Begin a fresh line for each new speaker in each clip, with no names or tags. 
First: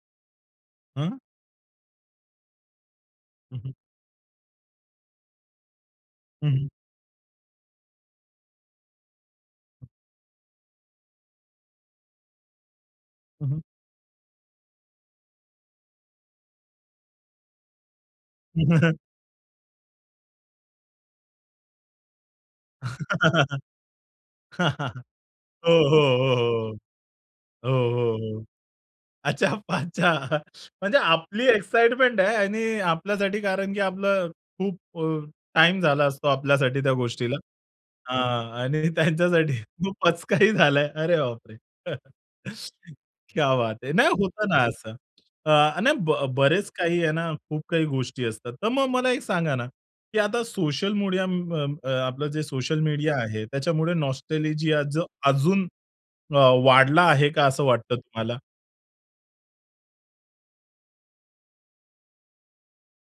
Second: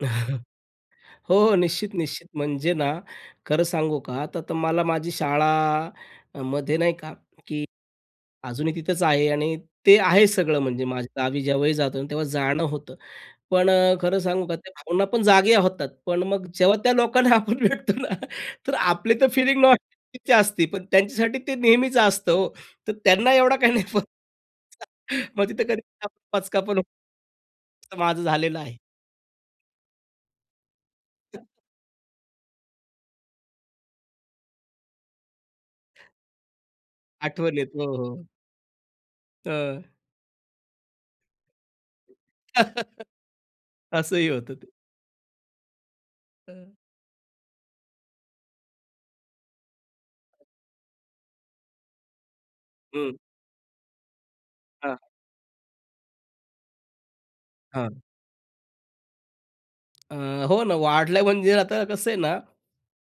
हं.
हो, निश्चित, निश्चित म्हणजे ना,
हं,
खरं
हं.
सांगू का त तर मला माझी
हं, हं.
शाळामध्ये नाही का की अजूनही तिथंच आहे आणि
हं.
ते आहे सगळं म्हणजे माझ्या गावी जेव्हाही जातो, तेव्हा जाणं होतं.
हं, हं.
पण अ, खरं सांगू का त्या भावना पण जागे होतात, पण मग जेव्हा त्या लोकांना आपण भेटतो ना,
हं,
तर
हं.
आपली तर फीलिंग न तिची असती पण त्यांच्यासाठी ते नेहमीच असतं. हो, तर त्यांना एवढा
हो,
काही नाही फ [unintelligible] ...मग तिथे कधी
हो, हो,
पचका पण
हो.
हो
हो,
तर
हो,
माझं
हो.
झालेलं आहे.
अच्छा पाच्छा. म्हणजे आपली एक्साइटमेंट आहे आणि आपल्यासाठी कारण, की आपलं खूप अ, टाईम झाला असतो आपल्यासाठी त्या गोष्टीला
आठवणीत. हो, हो.
हां आणि त्यांच्यासाठी
अ.
खू पचकाही झालाय. अरे बापरे! क्या बात है नाही
असही
होतं
होतं
ना
ते.
असं. अ. आणि ब बरेच
अ.
काही आहे ना खूप काही गोष्टी असतात. तर मग मला एक सांगा ना, की आता सोशल मीडिया म अं, अ, आपलं जे सोशल मीडिया
हं.
आहे त्याच्यामुळे नॉस्टॅल्जिया
हां.
अजून अ, वाढला आहे का असं वाटतं
हां.
तुम्हाला?
अ, हो ना, वाढल्या म्हणजे आता कसं आहे ना,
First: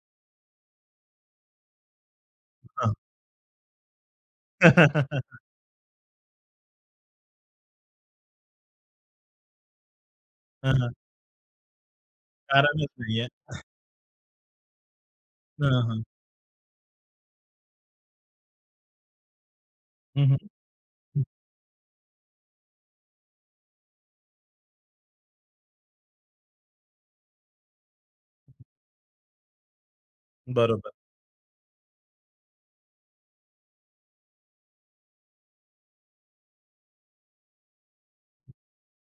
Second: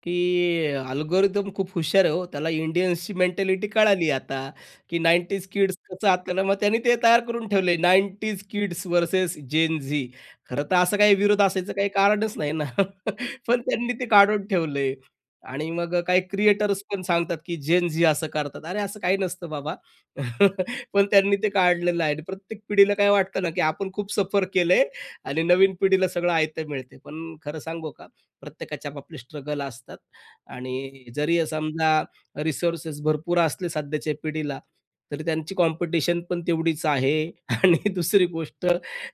की अल्गोरिदम खूप हुशार आहे हो. त्याला
हां.
इंडियन्सची मेंटॅलिटी कळाली, आता की 90s किड्स कसं आता, मग त्यांनी ते तयार करून ठेवलंय. 90s kids versus Zen Zee. खरं
हं,
तर
हं.
असं काही विरोध असायचं काही कारणच नाही ना.
कारणच नाहीये.
पण त्यांनी ते काढून ठेवलंय आणि
हां,
मग
हां.
काही क्रिएटर्स पण सांगतात, की झेन झी असं करतात. अरे, असं काही नसतं बाबा.
हं, हं.
पण
हं.
त्यांनी ते काढलेलं आहे आणि प्रत्येक पिढीला काय वाटतं ना, की आपण खूप सफर केलंय आणि नवीन पिढीला सगळं आयतं मिळते, पण खरं सांगू का, प्रत्येकाच्या आपापले स्ट्रगल असतात
बरोबर.
आणि जरी समजा रिसोर्सेस भरपूर असले सध्याच्या पिढीला, तरी त्यांची कॉम्पिटिशन पण तेवढीच आहे. आणि दुसरी गोष्ट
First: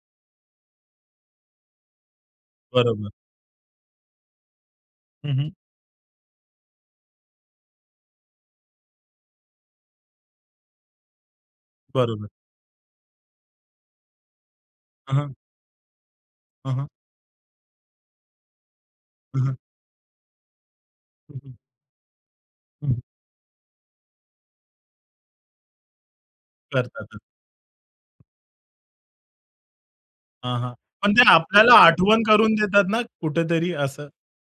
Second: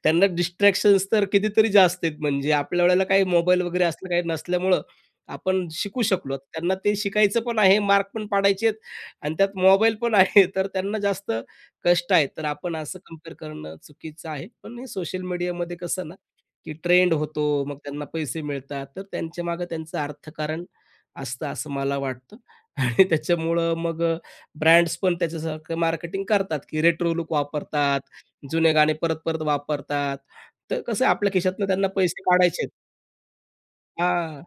त्यांना डिस्ट्रॅक्शन्स तर कितीतरी जास्त आहेत. म्हणजे आपल्या वेळेला
बरोबर.
काही मोबाईल वगैरे असलं काही नसल्यामुळं,
हं, हं.
आपण शिकू शकलो. त्यांना ते शिकायचं पण आहे, मार्क पण पाडायचे आहेत आणि त्यात मोबाईल पण आहे, तर त्यांना जास्त कष्ट आहे.
बरोबर.
तर आपण असं कंपेअर करणं चुकीचं आहे. पण हे
हं,
सोशल
हं.
मीडियामध्ये कसं ना,
हं,
की
हं.
ट्रेंड होतो, मग त्यांना पैसे मिळतात, तर
हं, हं.
त्यांच्यामागे त्यांचं अर्थकारण
हं,
असतं
हं.
असं मला वाटतं.
हं, हं.
आणि त्याच्यामुळं मग ब्रँड्स पण त्याच्यासारखं मार्केटिंग करतात, की रेट्रो
करतात.
लुक वापरतात, जुने गाणे परत-परत वापरतात,
हां, हां.
तर कसं
पण ते
आपल्या खिशातनं
आपल्याला
त्यांना पैसे
आठवण करून
काढायचे आहेत.
देतात ना, कुठेतरी असं.
हां.